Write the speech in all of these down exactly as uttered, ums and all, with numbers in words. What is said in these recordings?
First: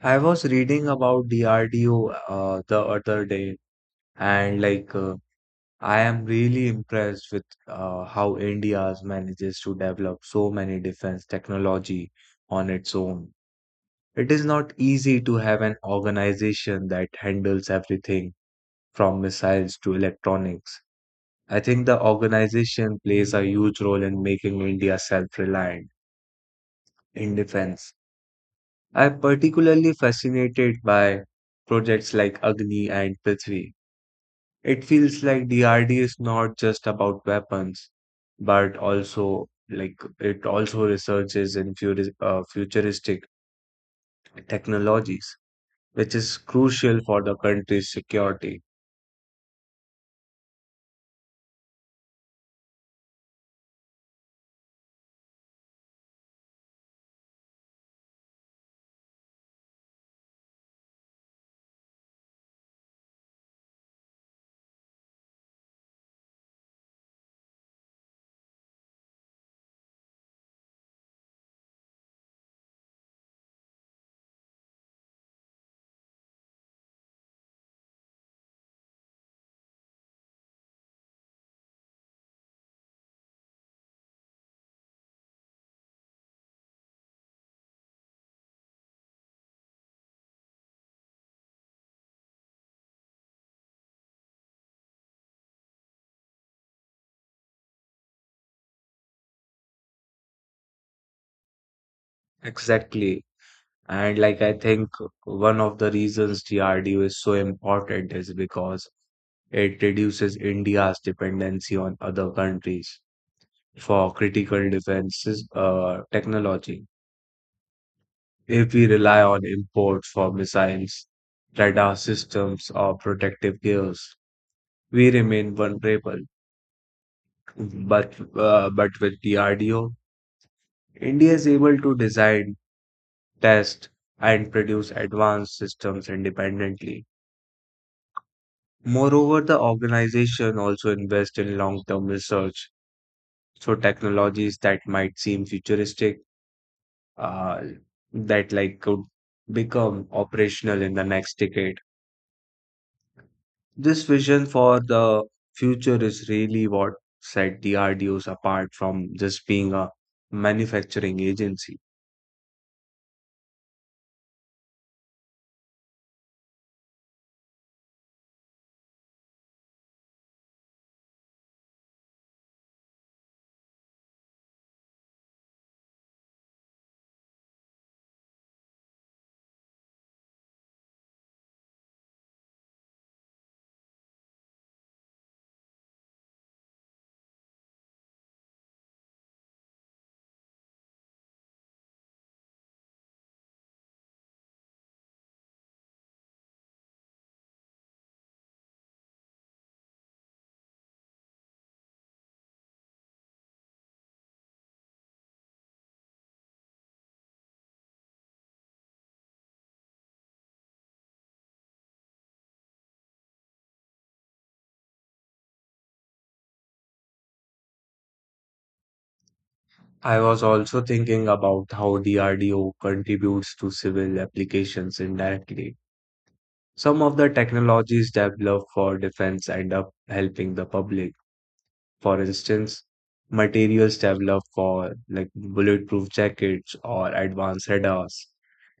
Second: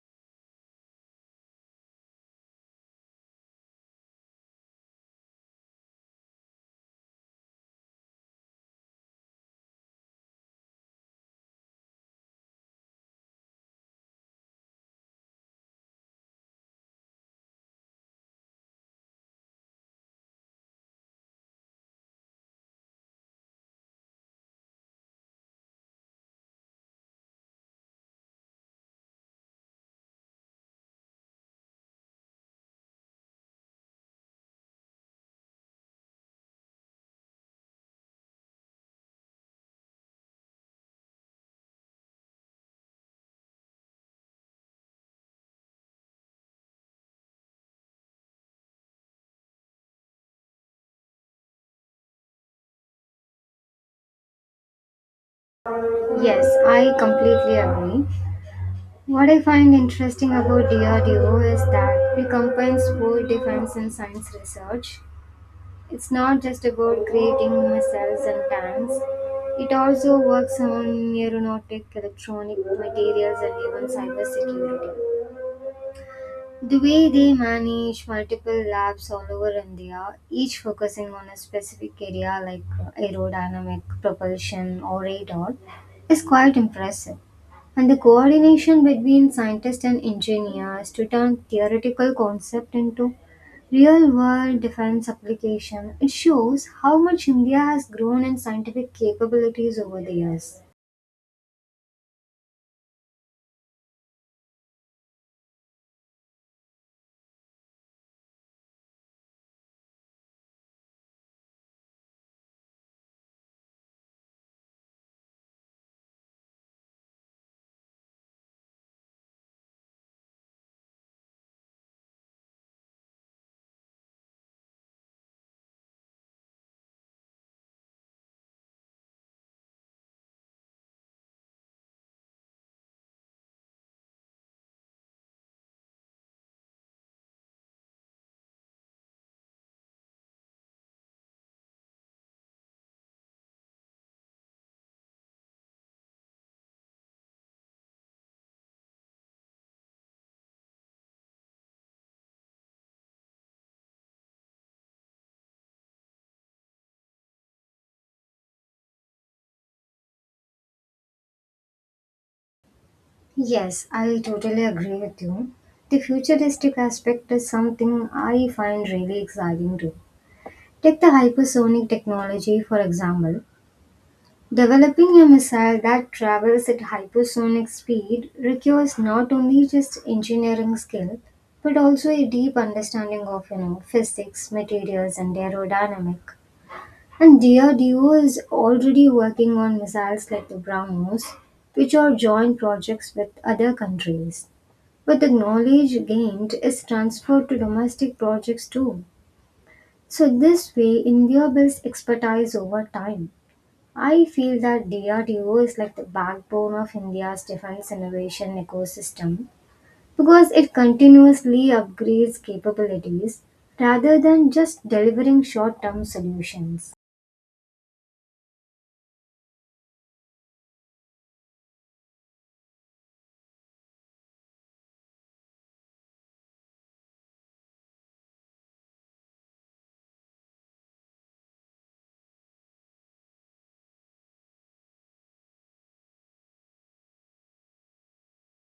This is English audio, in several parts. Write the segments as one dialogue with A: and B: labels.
A: I was reading about D R D O uh, the other day, and like uh, I am really impressed with uh, how India manages to develop so many defense technology on its own. It is not easy to have an organization that handles everything from missiles to electronics. I think the organization plays a huge role in making India self-reliant in defense. I am particularly fascinated by projects like Agni and Prithvi. It feels like D R D is not just about weapons, but also like it also researches in futuris- uh, futuristic technologies, which is crucial for the country's security.
B: Yes, I completely agree. What I find interesting about D R D O is that it combines both defense and science research. It's not just about creating missiles and tanks. It also works on aeronautic, electronic materials, and even cybersecurity. The way they manage multiple labs all over India, each focusing on a specific area like uh, aerodynamic, propulsion, or radar, is quite impressive. And the coordination between scientists and engineers to turn theoretical concept into real world defense application, it shows how much India has grown in scientific capabilities over the years.
A: Exactly. And like I think one of the reasons D R D O is so important is because it reduces India's dependency on other countries for critical defenses uh, technology. If we rely on imports for missiles, radar systems, or protective gears, we remain vulnerable. But, uh, but with D R D O, India is able to design, test, and produce advanced systems independently. Moreover, the organization also invests in long term research. So, technologies that might seem futuristic, uh, that like could become operational in the next decade. This vision for the future is really what set D R D Os apart from just being a manufacturing agency.
B: Yes, I totally agree with you. The futuristic aspect is something I find really exciting too. Take the hypersonic technology, for example. Developing a missile that travels at hypersonic speed requires not only just engineering skill, but also a deep understanding of you know physics, materials, and aerodynamic. And D R D O is already working on missiles like the BrahMos, which are joint projects with other countries. But the knowledge gained is transferred to domestic projects too. So, this way, India builds expertise over time. I feel that D R D O is like the backbone of India's defense innovation ecosystem because it continuously upgrades capabilities rather than just delivering short term solutions.
A: I was also thinking about how D R D O contributes to civil applications indirectly. Some of the technologies developed for defense end up helping the public. For instance, materials developed for like bulletproof jackets or advanced radars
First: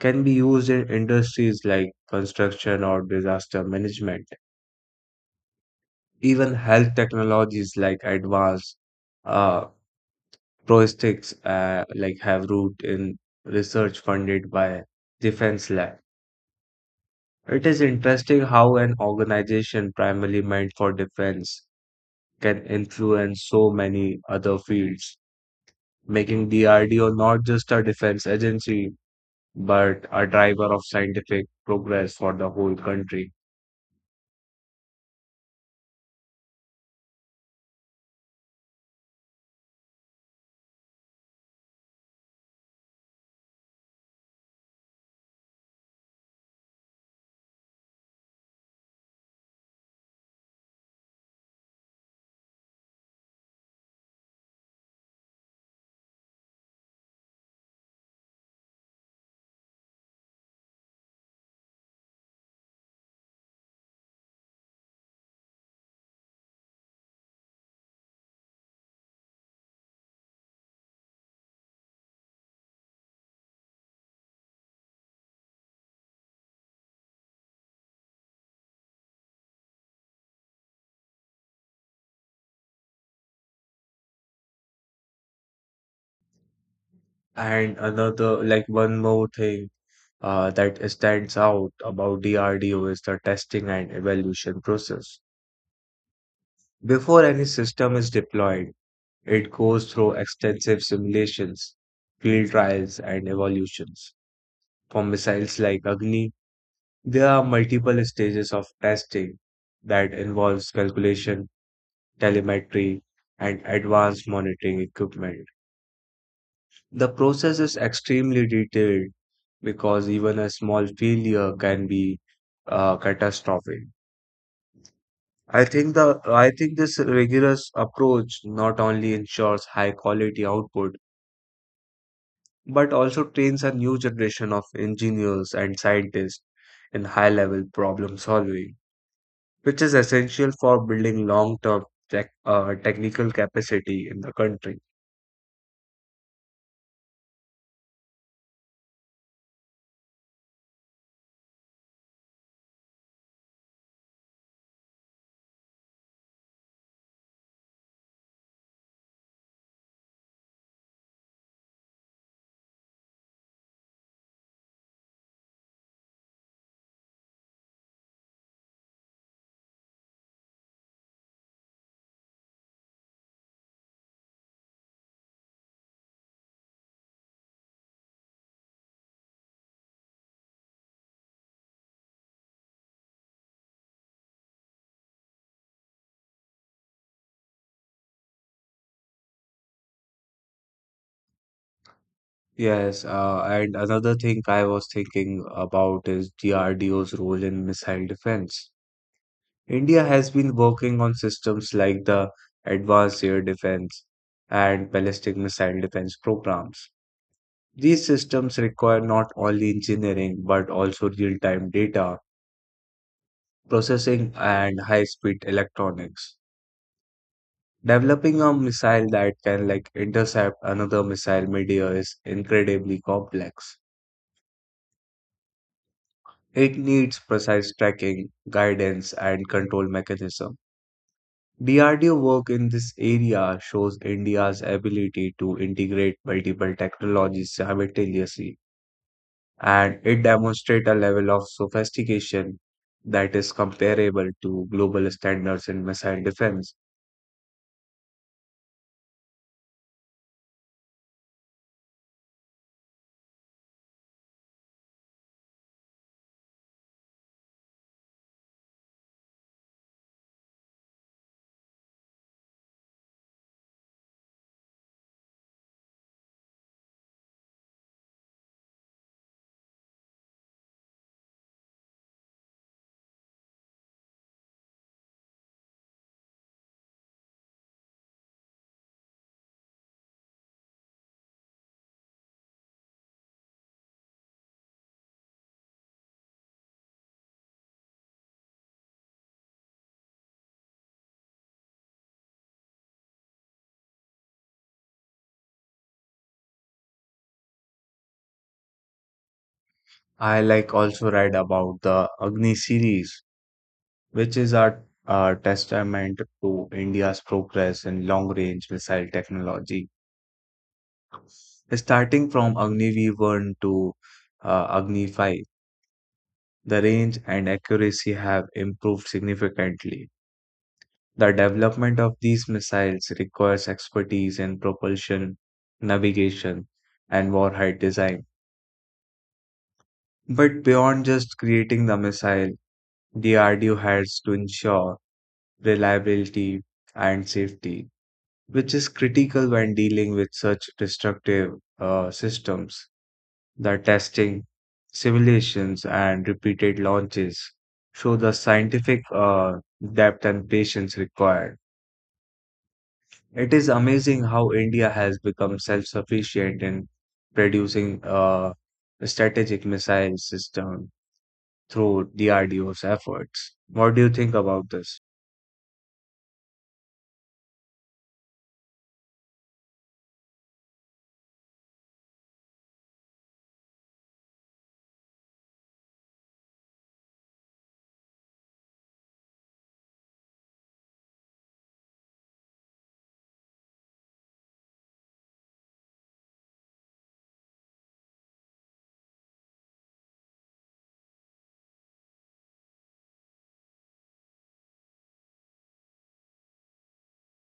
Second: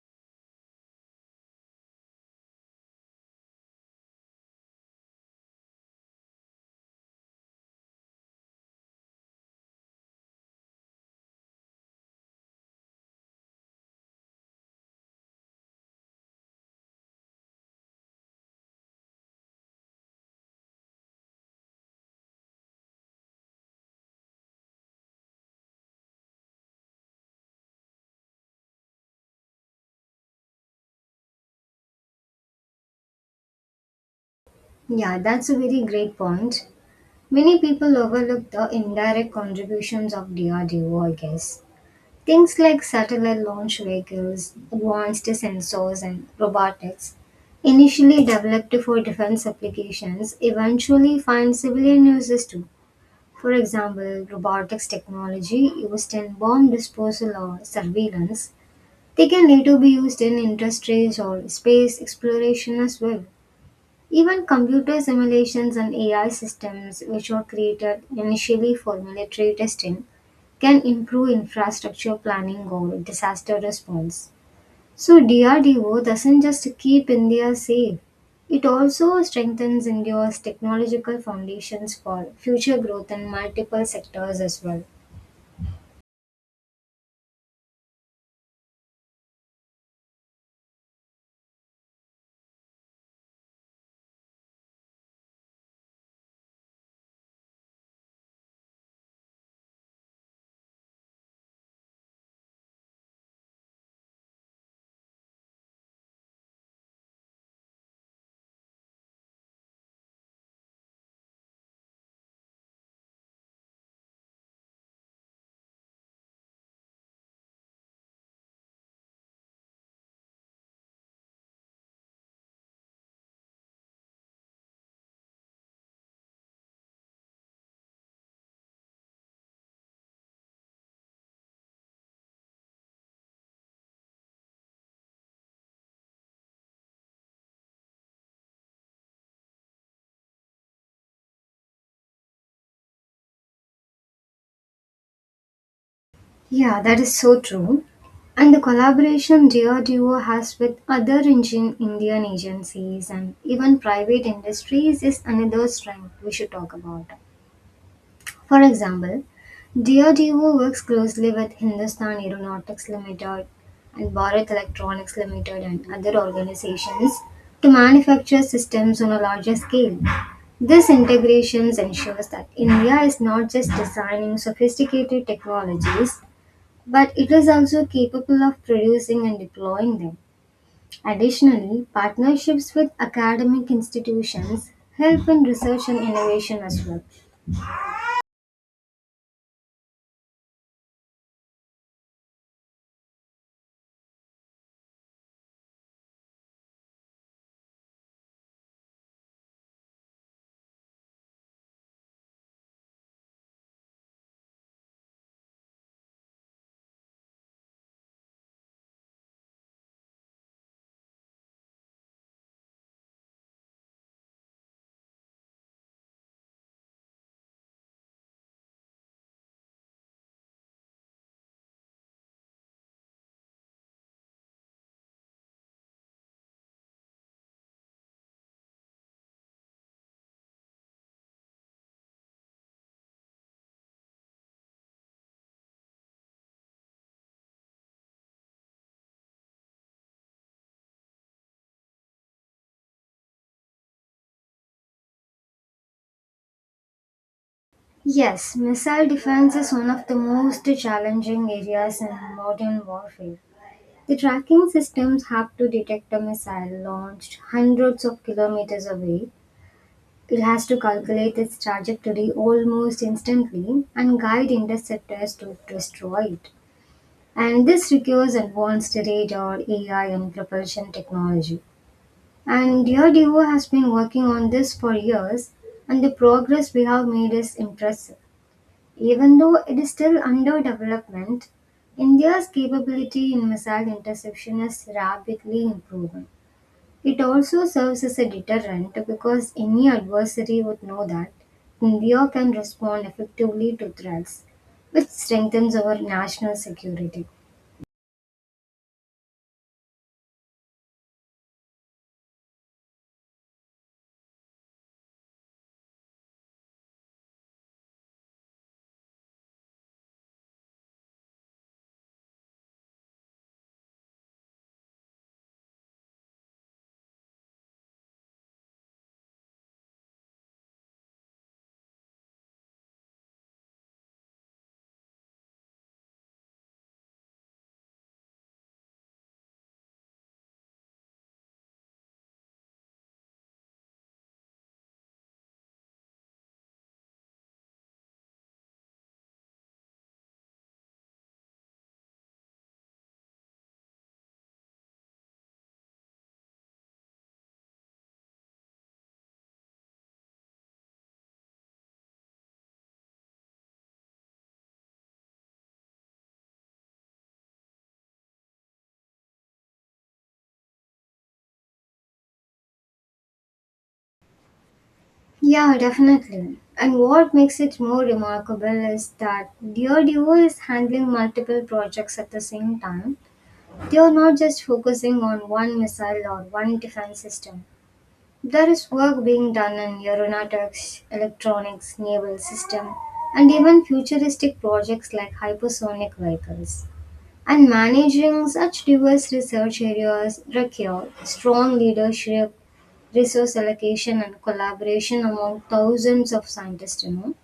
A: can be used in industries like construction or disaster management. Even health technologies like advanced uh, prosthetics uh, like have root in research funded by Defense Lab. It is interesting how an organization primarily meant for defense can influence so many other fields, making D R D O not just a defense agency, but a driver of scientific progress for the whole country.
B: Yeah, that's a very great point. Many people overlook the indirect contributions of D R D O, I guess. Things like satellite launch vehicles, advanced sensors, and robotics, initially developed for defense applications, eventually find civilian uses too. For example, robotics technology used in bomb disposal or surveillance, they can later be used in industries or space exploration as well. Even computer simulations and A I systems, which were created initially for military testing, can improve infrastructure planning or disaster response. So D R D O doesn't just keep India safe, it also strengthens India's technological foundations for future growth in multiple sectors as well.
A: And another, like one more thing uh, that stands out about D R D O is the testing and evaluation process. Before any system is deployed, it goes through extensive simulations, field trials, and evolutions. For missiles like Agni, there are multiple stages of testing that involves calculation, telemetry, and advanced monitoring equipment. The process is extremely detailed because even a small failure can be uh, catastrophic. I think the I think this rigorous approach not only ensures high quality output but also trains a new generation of engineers and scientists in high level problem solving, which is essential for building long term tech, uh, technical capacity in the country.
B: Yeah, that is so true. And the collaboration D R D O has with other Indian Indian agencies and even private industries is another strength we should talk about. For example, D R D O works closely with Hindustan Aeronautics Limited and Bharat Electronics Limited and other organizations to manufacture systems on a larger scale. This integration ensures that India is not just designing sophisticated technologies, but it is also capable of producing and deploying them. Additionally, partnerships with academic institutions help in research and innovation as well.
A: Yes, uh, and another thing I was thinking about is D R D O's role in missile defense. India has been working on systems like the Advanced Air Defense and Ballistic Missile Defense programs. These systems require not only engineering but also real-time data processing and high-speed electronics. Developing a missile that can like intercept another missile midair is incredibly complex. It needs precise tracking, guidance, and control mechanism. D R D O work in this area shows India's ability to integrate multiple technologies simultaneously, and it demonstrates a level of sophistication that is comparable to global standards in missile defense.
B: Yes, missile defense is one of the most challenging areas in modern warfare. The tracking systems have to detect a missile launched hundreds of kilometers away. It has to calculate its trajectory almost instantly and guide interceptors to destroy it. And this requires advanced radar, A I, and propulsion technology. And D R D O has been working on this for years, and the progress we have made is impressive. Even though it is still under development, India's capability in missile interception is rapidly improving. It also serves as a deterrent because any adversary would know that India can respond effectively to threats, which strengthens our national security.
A: I like also read about the Agni series, which is a, a testament to India's progress in long-range missile technology. Starting from Agni V one to uh, Agni five, the range and accuracy have improved significantly. The development of these missiles requires expertise in propulsion, navigation, and warhead design. But beyond just creating the missile, D R D O has to ensure reliability and safety, which is critical when dealing with such destructive uh, systems. The testing, simulations, and repeated launches show the scientific uh, depth and patience required. It is amazing how India has become self-sufficient in producing uh, a strategic missile system through D R D O's efforts. What do you think about this?
B: Yeah, definitely. And what makes it more remarkable is that DoD is handling multiple projects at the same time. They are not just focusing on one missile or one defense system. There is work being done in aeronautics, electronics, naval system, and even futuristic projects like hypersonic vehicles. And managing such diverse research areas require strong leadership, resource allocation, and collaboration among thousands of scientists. You know,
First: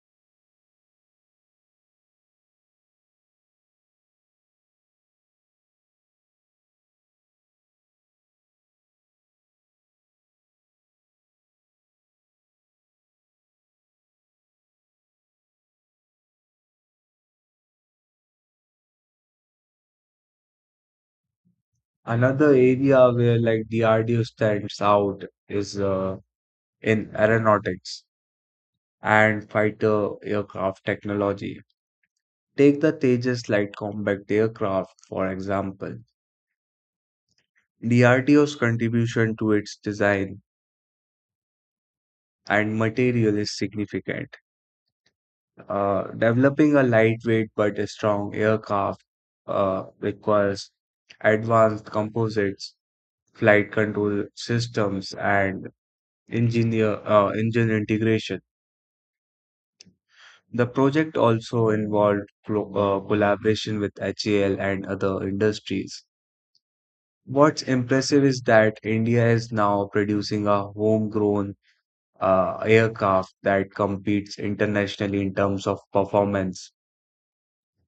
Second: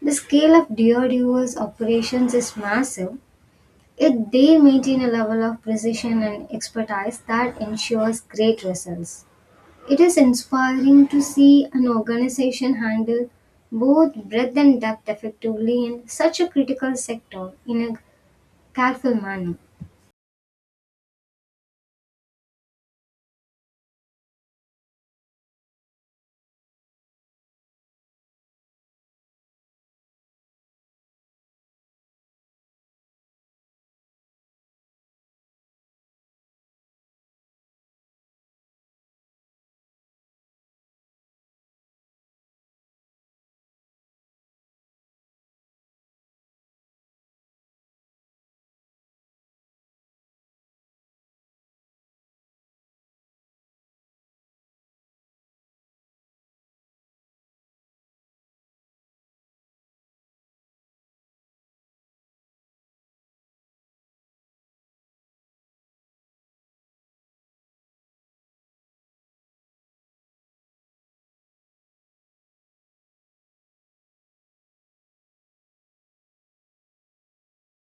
B: the scale of D R D O's operations is massive. Yet they maintain a level of precision and expertise that ensures great results. It is inspiring to see an organization handle both breadth and depth effectively in such a critical sector in a careful manner.
A: Another area where like D R D O stands out is uh, in aeronautics and fighter aircraft technology. Take the Tejas light combat aircraft, for example. D R D O's contribution to its design and material is significant. Uh, developing a lightweight but a strong aircraft uh, requires advanced composites, flight control systems, and engineer uh, engine integration. The project also involved clo- uh, collaboration with H A L and other industries. What's impressive is that India is now producing a homegrown uh, aircraft that competes internationally in terms of performance.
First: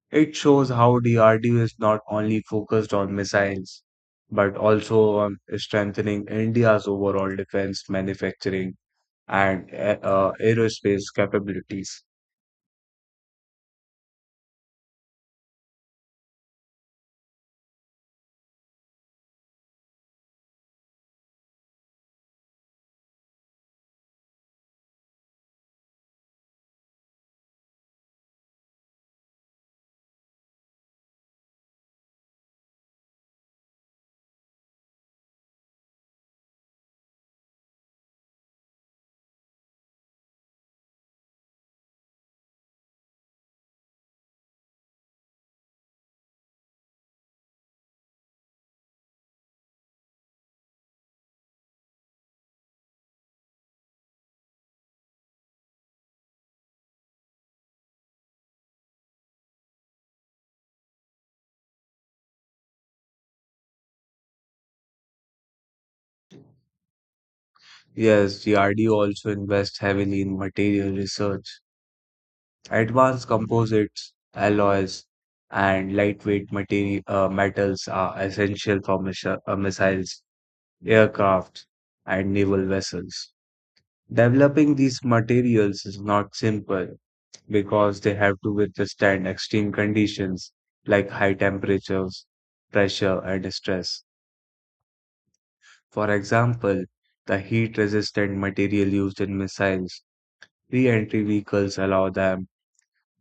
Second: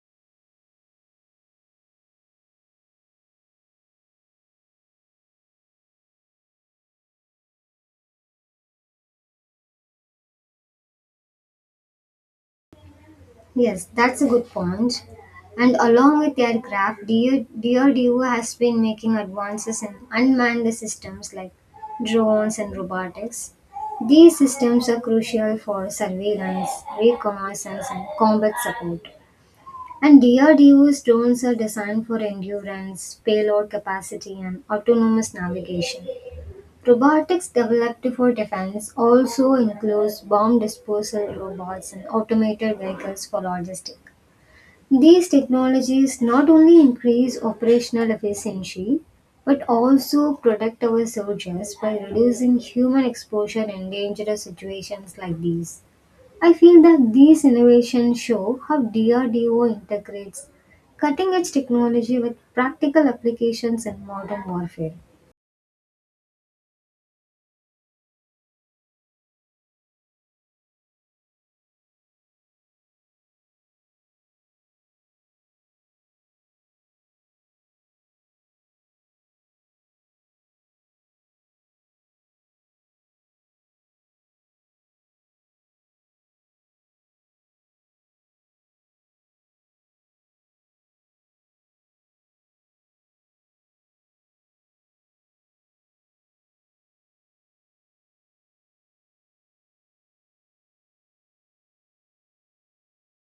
A: It shows how D R D O is not only focused on missiles, but also on strengthening India's overall defense manufacturing and a- uh, aerospace capabilities.
B: Yes, that's a good point. And along with aircraft, DO D R D O has been making advances in unmanned systems like drones and robotics. These systems are crucial for surveillance, reconnaissance, and combat support. And D R D O's drones are designed for endurance, payload capacity, and autonomous navigation. Robotics developed for defense also includes bomb disposal robots and automated vehicles for logistics. These technologies not only increase operational efficiency but also protect our soldiers by reducing human exposure in dangerous situations like these. I feel that these innovations show how D R D O integrates cutting edge technology with practical applications in modern warfare.
A: Yes, D R D O also invests heavily in material research. Advanced composites, alloys, and lightweight materi- uh, metals are essential for missi- uh, missiles, aircraft, and naval vessels. Developing these materials is not simple because they have to withstand extreme conditions like high temperatures, pressure, and stress. For example, the heat resistant material used in missiles, re entry vehicles allow them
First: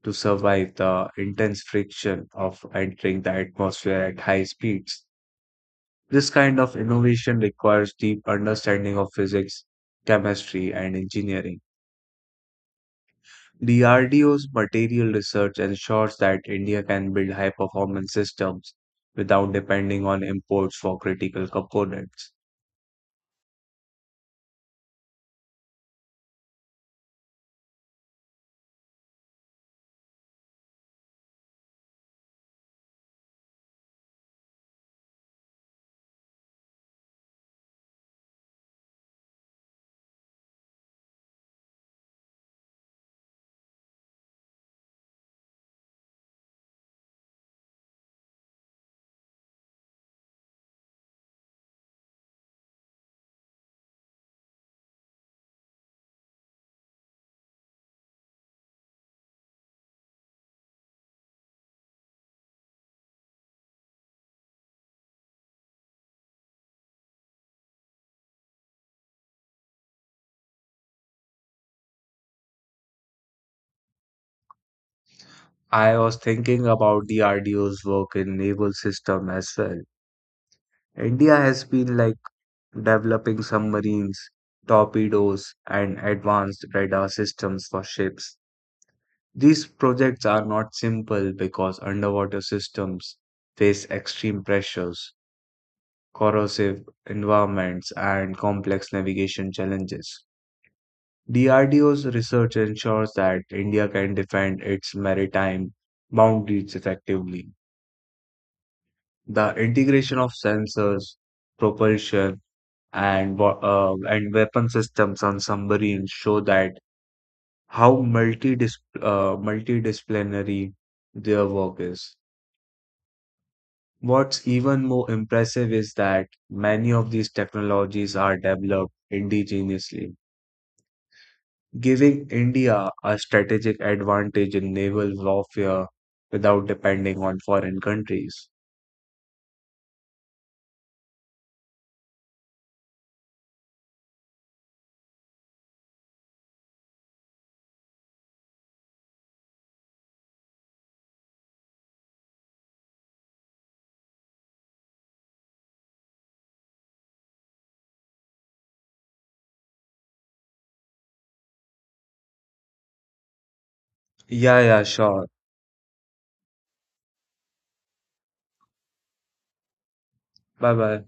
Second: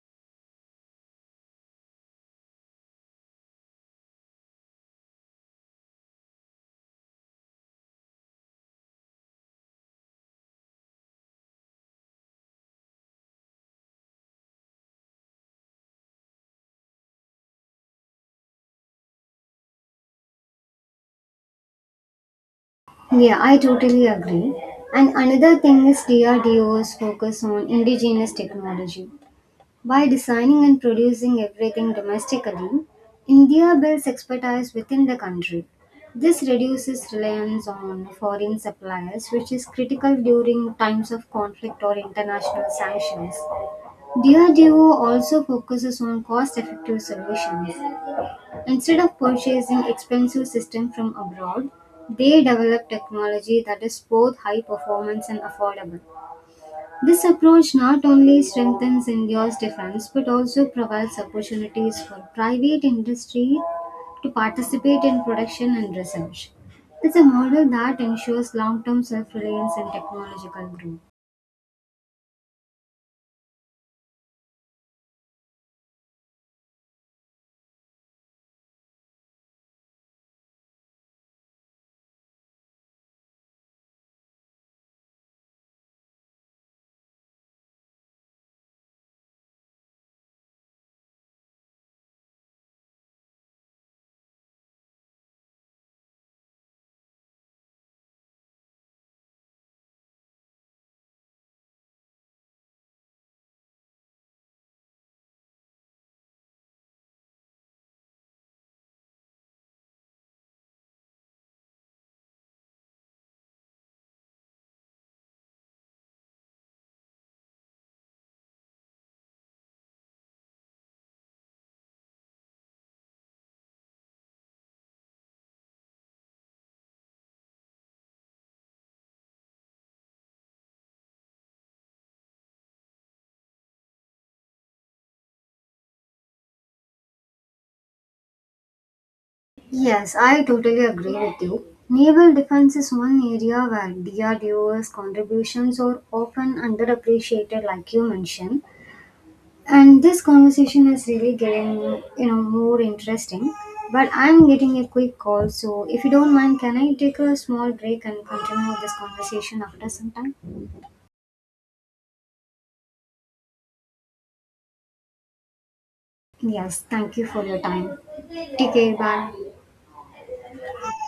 A: to survive the intense friction of entering the atmosphere at high speeds. This kind of innovation requires deep understanding of physics, chemistry, and engineering. D R D O's material research ensures that India can build high performance systems without depending on imports for critical components.
B: Yeah, I totally agree. And another thing is D R D O's focus on indigenous technology. By designing and producing everything domestically, India builds expertise within the country. This reduces reliance on foreign suppliers, which is critical during times of conflict or international sanctions. Diageo also focuses on cost-effective solutions. Instead of purchasing expensive systems from abroad, they develop technology that is both high performance and affordable. This approach not only strengthens India's defense but also provides opportunities for private industry to participate in production and research. It's a model that ensures long-term self-reliance and technological growth.
A: I was thinking about the R D O's work in naval system as well. India has been like developing submarines, torpedoes, and advanced radar systems for ships. These projects are not simple because underwater systems face extreme pressures, corrosive environments, and complex navigation challenges. D R D O's research ensures that India can defend its maritime boundaries effectively. The integration of sensors, propulsion, and wa- uh, and weapon systems on submarines show that how multi uh, multidisciplinary their work is. What's even more impressive is that many of these technologies are developed indigenously, giving India a strategic advantage in naval warfare without depending on foreign countries.
B: Yes, I totally agree with you. Naval defense is one area where D R D O's contributions are often underappreciated, like you mentioned. And this conversation is really getting, you know, more interesting. But I'm getting a quick call, so if you don't mind, can I take a small break and continue this conversation after some time?
A: Yeah, yeah, sure.
B: Yes, thank you for your time. Take care, bye.
A: Bye bye.